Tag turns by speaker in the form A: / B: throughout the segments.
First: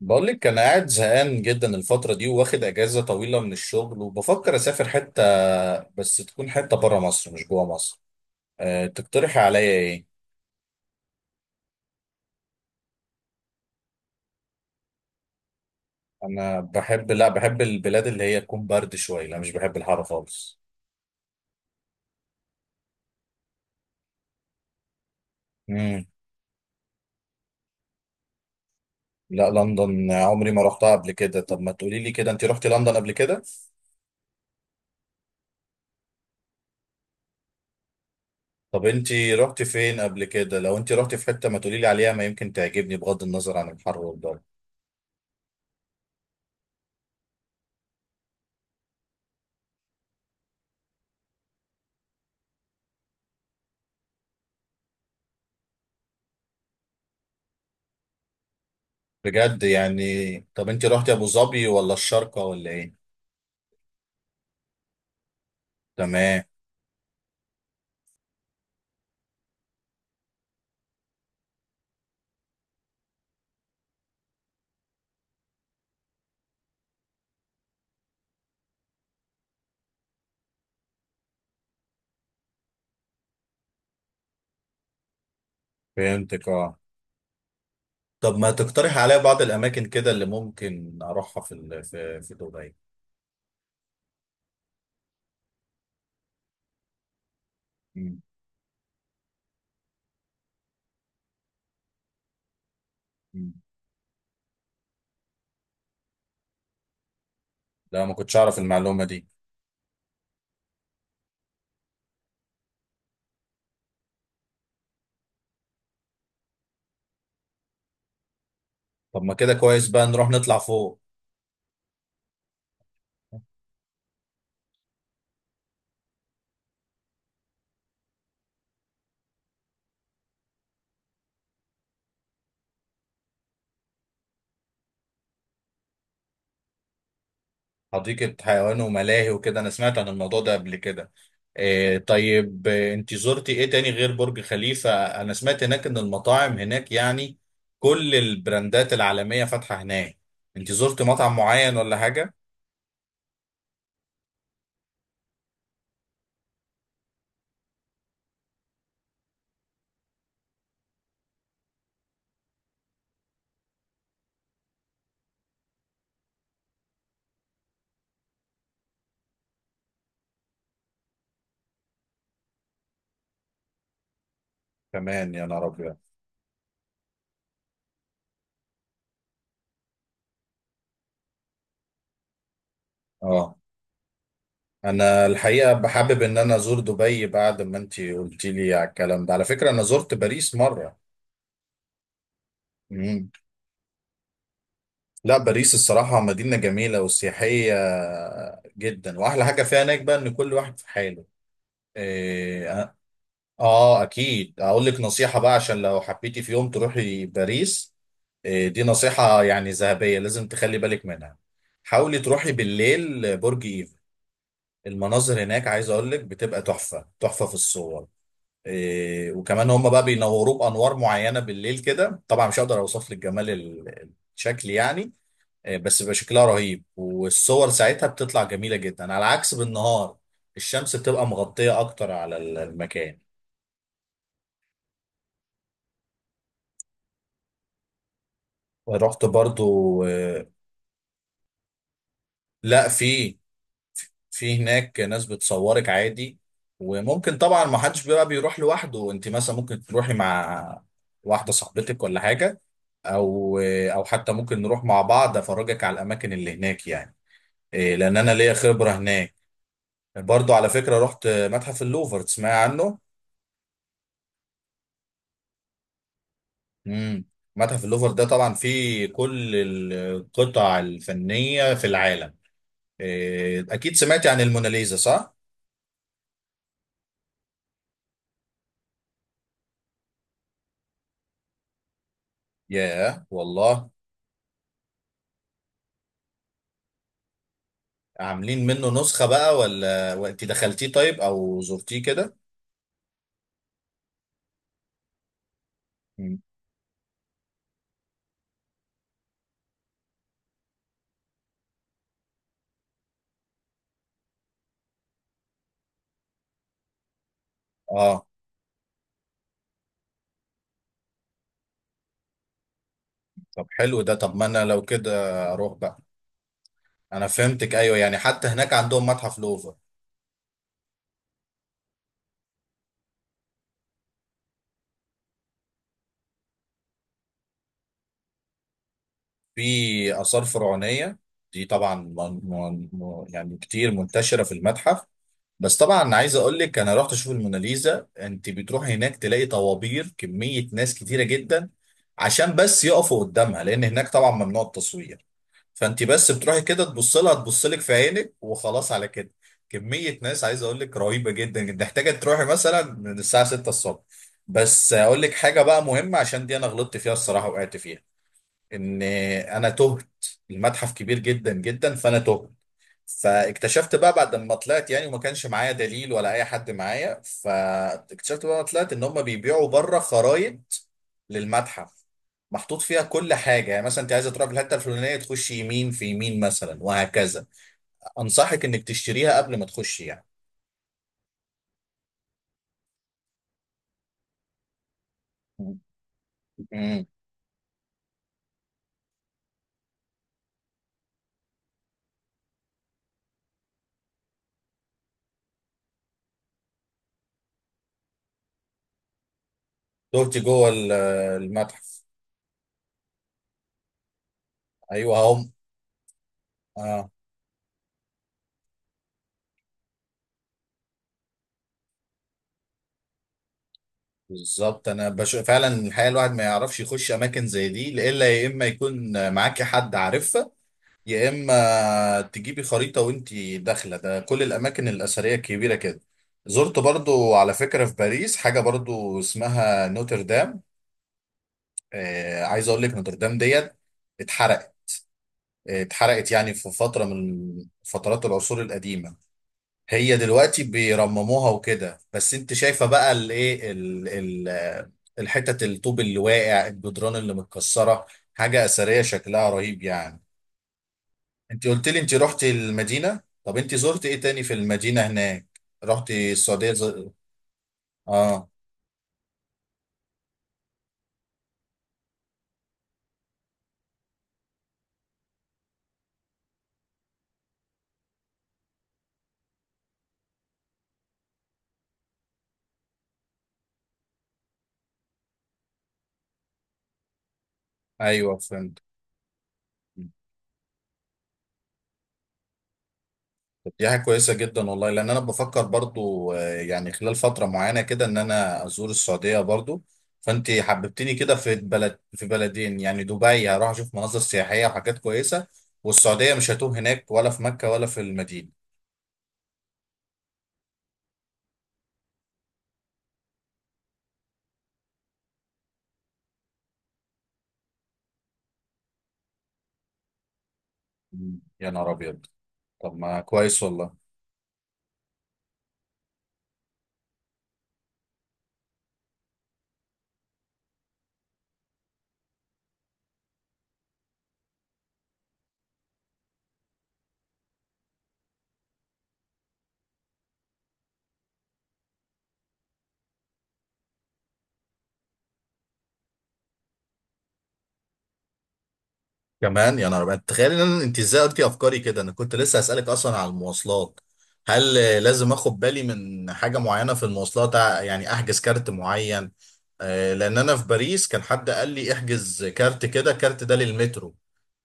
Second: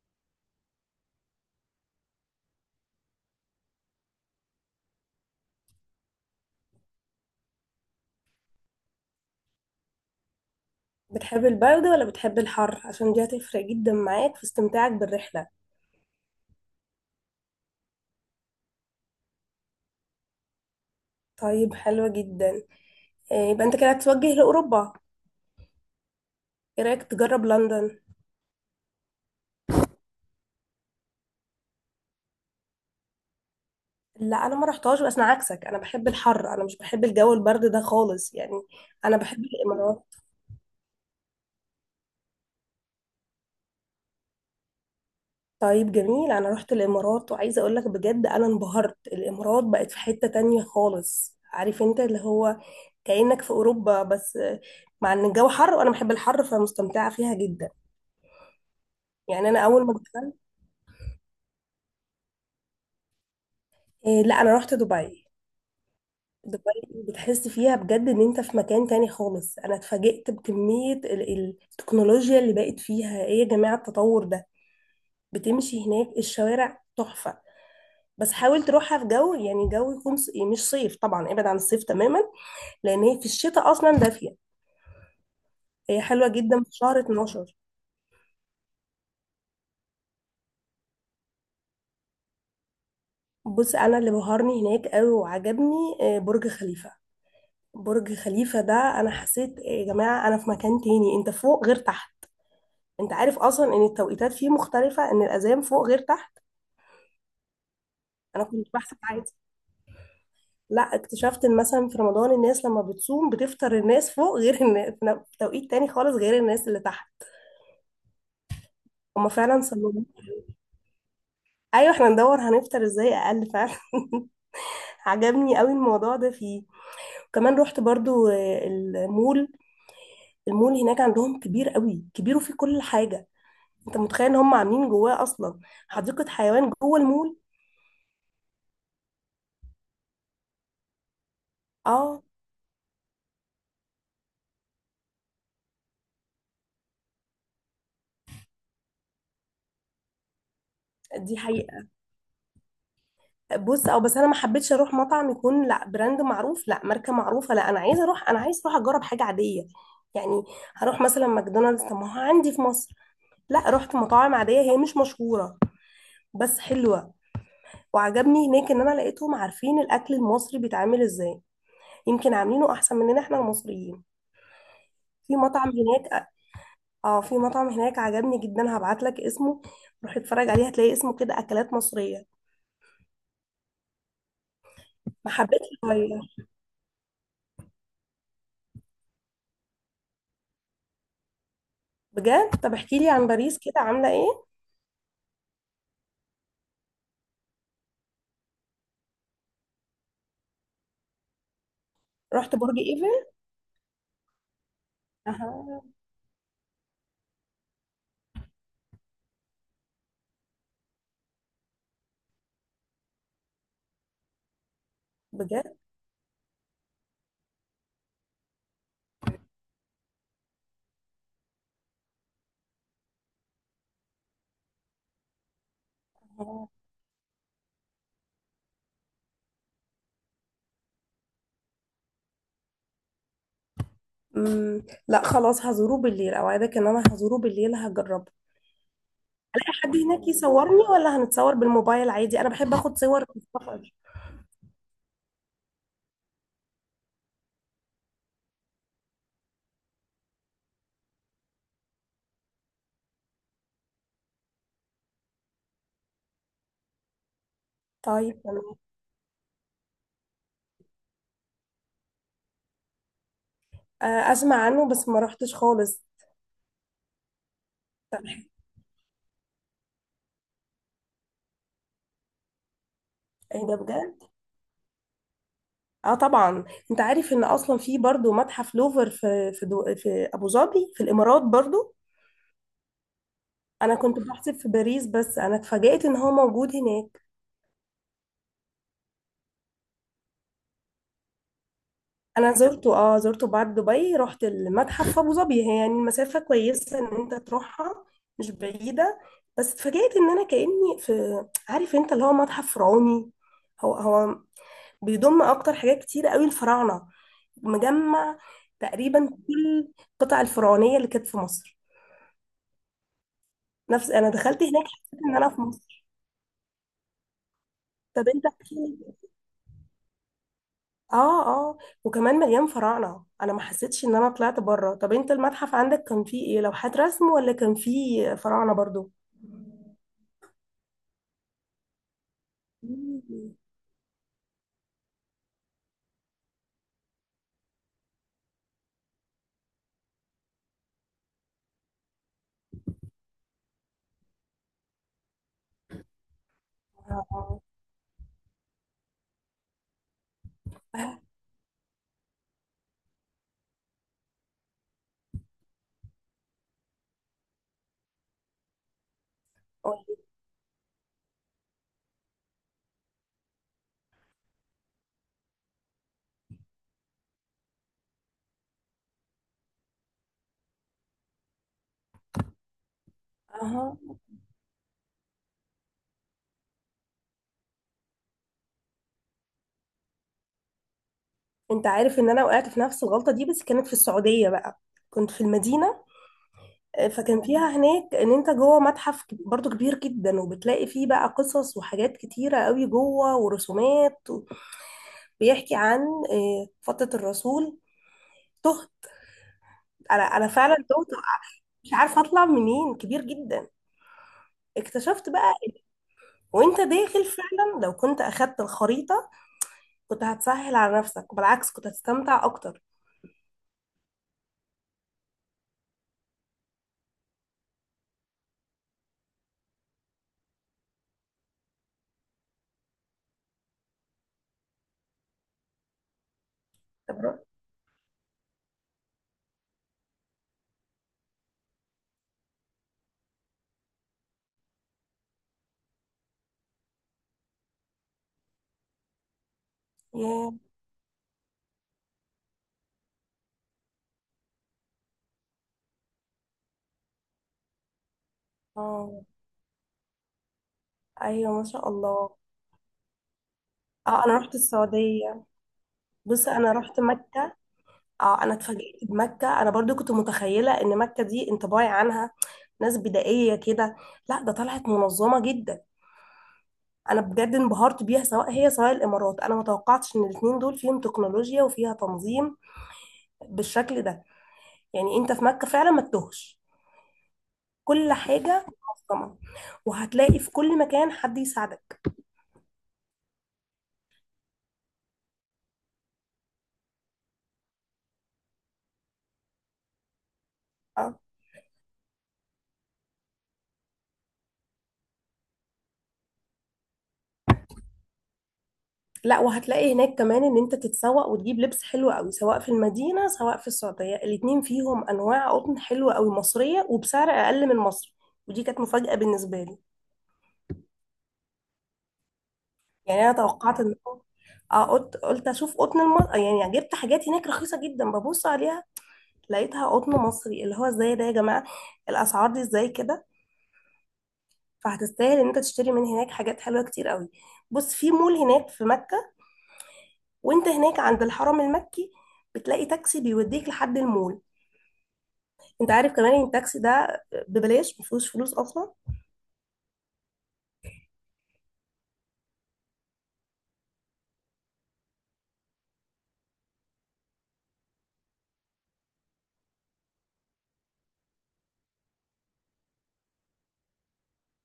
A: بقول لك انا قاعد زهقان جدا الفتره دي، واخد اجازه طويله من الشغل وبفكر اسافر حته. بس تكون حته بره مصر مش جوه مصر. تقترحي عليا ايه؟
B: بتحب البرد ولا بتحب الحر؟ عشان دي هتفرق جدا معاك في استمتاعك بالرحلة.
A: انا بحب، لا، بحب البلاد اللي هي تكون برد شويه. لا، مش بحب الحر خالص.
B: طيب، حلوة جدا. إيه، يبقى انت كده هتتوجه لأوروبا؟
A: امم
B: ايه رأيك تجرب لندن؟
A: لا، لندن عمري ما رحتها قبل كده. طب ما تقولي لي كده، انت رحتي لندن قبل كده؟
B: لا، انا ما رحتهاش، بس انا عكسك، انا بحب الحر، انا مش بحب الجو البرد ده خالص يعني.
A: طب انت
B: انا بحب
A: رحتي فين
B: الامارات.
A: قبل كده؟ لو انت رحتي في حته ما تقولي لي عليها، ما يمكن تعجبني بغض النظر عن الحر والجو.
B: طيب جميل، انا رحت الامارات وعايزه اقول لك بجد انا انبهرت. الامارات بقت في حتة تانية خالص، عارف انت اللي هو، كأنك في اوروبا بس. مع ان الجو حر وانا بحب الحر، فمستمتعه فيها جدا. يعني انا
A: بجد
B: اول ما
A: يعني.
B: دخلت.
A: طب انت رحتي ابو ظبي ولا الشارقه ولا ايه؟
B: إيه، لا انا رحت دبي.
A: تمام،
B: دبي. بتحس فيها بجد ان انت في مكان تاني خالص. انا اتفاجئت بكمية التكنولوجيا اللي بقت فيها، ايه يا جماعة التطور ده! بتمشي هناك، الشوارع تحفة. بس حاول تروحها في جو، يعني جو يكون يعني مش صيف، طبعا ابعد عن الصيف تماما. لان هي في الشتاء اصلا دافية. هي حلوة
A: فهمتك.
B: جدا في
A: اه،
B: شهر 12.
A: طب ما تقترح عليا بعض الاماكن كده اللي ممكن اروحها في ال- في في دبي.
B: بص، انا اللي بهرني هناك قوي وعجبني برج خليفة. برج
A: مم.
B: خليفة ده، انا حسيت إيه يا جماعة! انا في مكان تاني، انت فوق غير تحت. انت عارف
A: مم.
B: اصلا ان التوقيتات فيه مختلفة، ان الاذان فوق غير تحت.
A: لا، ما كنتش
B: انا
A: اعرف
B: كنت بحسب
A: المعلومه دي.
B: عادي. لا، اكتشفت ان مثلا في رمضان الناس لما بتصوم بتفطر، الناس فوق غير الناس، في توقيت تاني خالص غير الناس اللي تحت.
A: طب
B: هما
A: ما كده
B: فعلا
A: كويس،
B: صلوا.
A: بقى نروح نطلع فوق.
B: ايوه، احنا ندور هنفطر ازاي اقل فعلا. عجبني قوي الموضوع ده فيه. وكمان رحت برضو المول. المول هناك عندهم كبير قوي، كبير وفيه كل حاجة. انت متخيل ان هم عاملين جواه اصلا حديقة حيوان جوه المول!
A: حديقه حيوان وملاهي وكده، انا سمعت عن الموضوع ده قبل كده. إيه
B: اه،
A: طيب، انت زرتي ايه تاني غير برج خليفه؟ انا سمعت هناك ان المطاعم هناك، يعني كل البراندات العالميه فاتحه هناك. انت زرتي مطعم
B: دي
A: معين
B: حقيقة.
A: ولا حاجه؟
B: بص، بس انا ما حبيتش اروح مطعم يكون لا براند معروف، لا ماركه معروفه، لا، انا عايزه اروح اجرب حاجه عاديه. يعني، هروح مثلا ماكدونالدز؟ طب ما هو عندي في مصر. لا، رحت مطاعم عاديه هي مش مشهوره، بس حلوه. وعجبني هناك ان انا لقيتهم عارفين الاكل المصري بيتعمل ازاي، يمكن عاملينه احسن مننا احنا المصريين.
A: كمان
B: في
A: يا نهار
B: مطعم
A: ابيض.
B: هناك، اه، في مطعم هناك عجبني جدا، هبعت لك اسمه، روح اتفرج عليه، هتلاقي اسمه كده اكلات مصريه.
A: اه، انا
B: ما حبيتش
A: الحقيقه
B: اغير.
A: بحابب ان انا ازور دبي بعد ما انتي قلتي لي على الكلام ده. على فكره انا زرت باريس مره.
B: بجد؟ طب احكي لي عن
A: مم.
B: باريس كده، عامله ايه؟
A: لا، باريس الصراحه مدينه جميله وسياحيه جدا، واحلى حاجه فيها هناك بقى ان كل واحد في حاله.
B: رحت برج
A: إيه
B: ايفل؟
A: اه اكيد، اقول لك نصيحه بقى عشان
B: أها.
A: لو حبيتي في يوم تروحي باريس. إيه، دي نصيحه يعني ذهبيه، لازم تخلي بالك منها. حاولي تروحي بالليل برج ايفل، المناظر هناك
B: بجد؟
A: عايز اقول لك بتبقى تحفه تحفه في الصور. إيه، وكمان هم بقى بينوروه بانوار معينه بالليل كده، طبعا مش هقدر اوصف لك جمال الشكل يعني. إيه، بس بيبقى شكلها
B: أها.
A: رهيب والصور ساعتها بتطلع جميله جدا على عكس بالنهار. الشمس بتبقى مغطيه اكتر على المكان.
B: مم. لا خلاص هزوره بالليل، اوعدك ان انا هزوره بالليل هجربه.
A: رحت
B: الاقي حد
A: برضو
B: هناك يصورني ولا هنتصور بالموبايل عادي؟ انا بحب
A: لا،
B: اخد صور
A: في
B: في السفر.
A: في هناك ناس بتصورك عادي. وممكن طبعا، ما حدش بقى بيروح لوحده، انت مثلا ممكن تروحي مع واحده صاحبتك ولا حاجه، او حتى ممكن نروح مع بعض، افرجك على الاماكن اللي هناك، يعني إيه، لان انا
B: طيب
A: ليا
B: تمام.
A: خبره هناك. برضو على فكره رحت متحف اللوفر، تسمعي عنه؟
B: آه، اسمع عنه، بس ما رحتش خالص.
A: امم متحف اللوفر
B: طب،
A: ده طبعا فيه كل القطع الفنيه في العالم. إيه،
B: ايه ده
A: اكيد سمعتي
B: بجد!
A: عن الموناليزا، صح؟
B: اه طبعا. انت عارف ان اصلا في برضو متحف لوفر في في ابو ظبي، في الامارات برضو.
A: ياه والله،
B: انا كنت بحسب في باريس، بس انا اتفاجئت ان هو موجود هناك.
A: عاملين منه نسخة بقى ولا وانت دخلتيه؟ طيب او زرتيه كده؟
B: انا زرته. اه زرته بعد دبي، رحت المتحف في ابو ظبي، هي يعني المسافه
A: مم.
B: كويسه ان انت تروحها، مش بعيده. بس اتفاجئت ان انا كاني في، عارف انت اللي هو، متحف فرعوني. هو هو، بيضم اكتر حاجات كتيره قوي، الفراعنه،
A: اه
B: مجمع تقريبا كل القطع الفرعونيه اللي كانت في مصر.
A: طب حلو
B: نفس،
A: ده،
B: انا
A: طب ما
B: دخلت
A: انا لو
B: هناك
A: كده
B: حسيت ان انا في
A: اروح بقى.
B: مصر.
A: انا فهمتك، ايوه، يعني
B: طب انت،
A: حتى هناك عندهم متحف لوفر.
B: اه، وكمان مليان فراعنة، انا ما حسيتش ان انا طلعت بره. طب انت المتحف عندك كان فيه ايه؟ لوحات رسم ولا كان فيه فراعنة برضو؟
A: في آثار فرعونية، دي طبعا
B: مم.
A: يعني كتير منتشرة في المتحف. بس طبعا عايز اقول لك انا رحت اشوف الموناليزا، انت بتروح هناك تلاقي طوابير، كمية ناس كتيرة جدا، عشان بس يقفوا قدامها، لان هناك طبعا ممنوع التصوير. فانت بس بتروحي كده، تبص لها،
B: اه.
A: تبص لك في عينك، وخلاص على كده. كمية ناس عايز اقول لك رهيبة جدا جدا، محتاجة تروحي مثلا من الساعة 6 الصبح. بس اقول لك حاجة بقى مهمة، عشان دي انا غلطت فيها الصراحة، وقعت فيها، ان انا
B: آه.
A: تهت. المتحف كبير جدا جدا، فانا تهت. فاكتشفت بقى بعد ما طلعت يعني، وما كانش معايا دليل ولا اي حد معايا، فاكتشفت بقى ما طلعت ان هم بيبيعوا بره خرايط للمتحف، محطوط فيها كل حاجه. يعني
B: اها.
A: مثلا انت عايزه تروح في الحته الفلانيه، تخش يمين في يمين مثلا، وهكذا. انصحك انك تشتريها قبل ما تخش يعني.
B: انت عارف ان انا وقعت في نفس الغلطة دي، بس كانت في السعودية بقى. كنت في المدينة.
A: امم
B: فكان فيها هناك ان انت جوه متحف برضو كبير جدا، وبتلاقي فيه بقى قصص وحاجات كتيرة قوي جوه ورسومات بيحكي عن فترة الرسول. تهت، انا
A: دوتي
B: انا
A: جوه
B: فعلا تهت، مش
A: المتحف.
B: عارفة اطلع منين، كبير جدا.
A: ايوه
B: اكتشفت
A: هم.
B: بقى وانت
A: اه
B: داخل فعلا لو كنت اخدت الخريطة، كنت هتسهل على نفسك وبالعكس كنت هتستمتع اكتر.
A: بالظبط، انا فعلا الحقيقه الواحد ما يعرفش يخش اماكن زي دي، الا يا اما يكون معاك حد عارفها، يا اما تجيبي خريطه وانتي داخله. ده كل الاماكن الاثريه الكبيره كده. زرت
B: طب
A: برضو على فكره في باريس حاجه برضو اسمها نوتردام. عايز اقول لك، نوتردام ديت اتحرقت. اتحرقت يعني في فتره من فترات العصور القديمه. هي
B: ياه.
A: دلوقتي بيرمموها وكده، بس انت شايفه بقى الايه، الحتت، الطوب اللي واقع، الجدران اللي متكسره، حاجه اثريه
B: اه،
A: شكلها رهيب يعني.
B: ايوه ما
A: انت قلت
B: شاء
A: لي انت
B: الله.
A: رحت المدينة، طب انت زرت ايه
B: اه، انا
A: تاني في
B: رحت
A: المدينة
B: السعودية.
A: هناك؟ رحت
B: بص، انا
A: السعودية
B: رحت مكة. اه،
A: اه
B: انا اتفاجئت بمكة. انا برضو كنت متخيلة ان مكة دي انطباعي عنها ناس بدائية كده، لا ده طلعت منظمة جدا. انا بجد انبهرت بيها، سواء هي سواء الامارات، انا ما توقعتش ان الاتنين دول فيهم تكنولوجيا وفيها تنظيم بالشكل ده. يعني انت في مكة فعلا ما تتوهش، كل
A: ايوه
B: حاجة
A: فهمت.
B: منظمة، وهتلاقي في كل مكان حد يساعدك.
A: طب دي حاجة كويسة جدا والله، لان انا بفكر برضو يعني خلال فترة معينة كده، ان انا ازور السعودية برضو. فانت
B: اه.
A: حببتني كده في بلد، في بلدين يعني. دبي هروح اشوف مناظر سياحية وحاجات كويسة، والسعودية مش هتوه هناك ولا في مكة ولا في المدينة.
B: لا، وهتلاقي هناك كمان ان انت تتسوق وتجيب لبس حلو قوي، سواء في المدينة سواء في السعودية، الاتنين فيهم انواع قطن حلوة قوي مصرية وبسعر اقل من مصر. ودي كانت مفاجأة بالنسبة لي.
A: مم. يا نهار ابيض، طب ما
B: يعني انا
A: كويس
B: توقعت
A: والله.
B: ان، اه، قلت اشوف قطن يعني جبت حاجات هناك رخيصة جدا، ببص عليها لقيتها قطن مصري، اللي هو ازاي ده يا جماعة؟ الاسعار دي ازاي كده؟ فهتستاهل ان انت تشتري من هناك حاجات حلوه كتير قوي. بص، في مول هناك في مكه، وانت هناك عند الحرم المكي، بتلاقي تاكسي بيوديك لحد المول. انت عارف كمان ان التاكسي ده ببلاش، مفيهوش فلوس اصلا.
A: كمان يا نهار أبيض، تخيل ان انت ازاي قلتي افكاري كده، انا كنت لسه هسألك اصلا على المواصلات. هل لازم اخد بالي من حاجة معينة في المواصلات، يعني احجز كارت معين؟ لان انا في باريس كان حد قال لي احجز كارت كده، الكارت ده للمترو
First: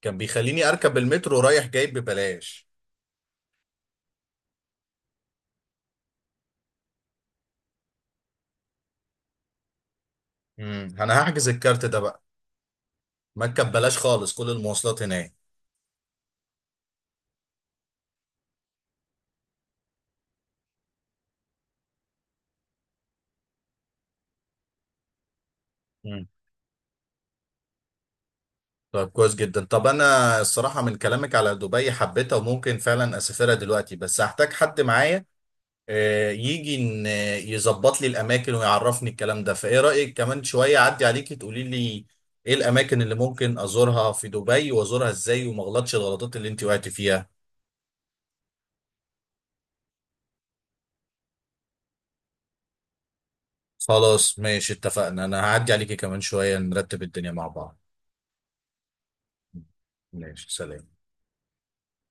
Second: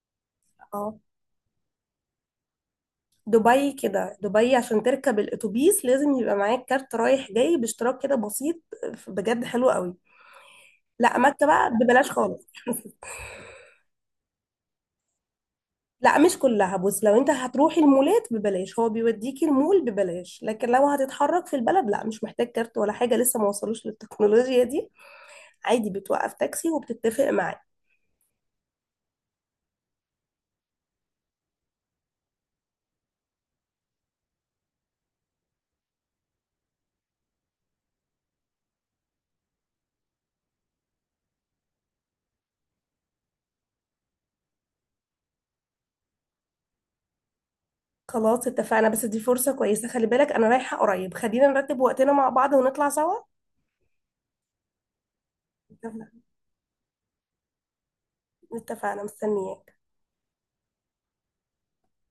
A: كان بيخليني اركب
B: اه،
A: المترو رايح جاي ببلاش.
B: دبي كده، دبي عشان تركب الاتوبيس لازم يبقى معاك كارت رايح جاي باشتراك كده بسيط، بجد حلو قوي. لا،
A: انا
B: مكه
A: هحجز
B: بقى
A: الكارت ده
B: ببلاش
A: بقى.
B: خالص.
A: ما اركب بلاش خالص كل المواصلات هناك.
B: لا مش كلها، بص، لو انت هتروحي المولات ببلاش، هو بيوديكي المول ببلاش، لكن لو هتتحرك في البلد، لا مش محتاج كارت ولا حاجة، لسه ما وصلوش للتكنولوجيا دي. عادي
A: مم.
B: بتوقف تاكسي وبتتفق معاه.
A: طب كويس جدا. طب انا الصراحة من كلامك على دبي حبيتها وممكن فعلا اسافرها دلوقتي، بس هحتاج حد معايا يجي ان يظبط لي الاماكن ويعرفني الكلام ده. فايه رايك كمان شويه اعدي عليكي، تقولي لي ايه الاماكن اللي ممكن ازورها في دبي وازورها ازاي، وما اغلطش الغلطات اللي انت وقعتي فيها.
B: خلاص اتفقنا، بس دي فرصة كويسة، خلي بالك انا رايحة قريب، خلينا نرتب وقتنا مع بعض ونطلع سوا.
A: خلاص ماشي، اتفقنا، انا هعدي عليكي
B: اتفقنا.
A: كمان شويه نرتب الدنيا مع بعض.
B: اتفقنا، مستنياك.
A: ماشي، سلام.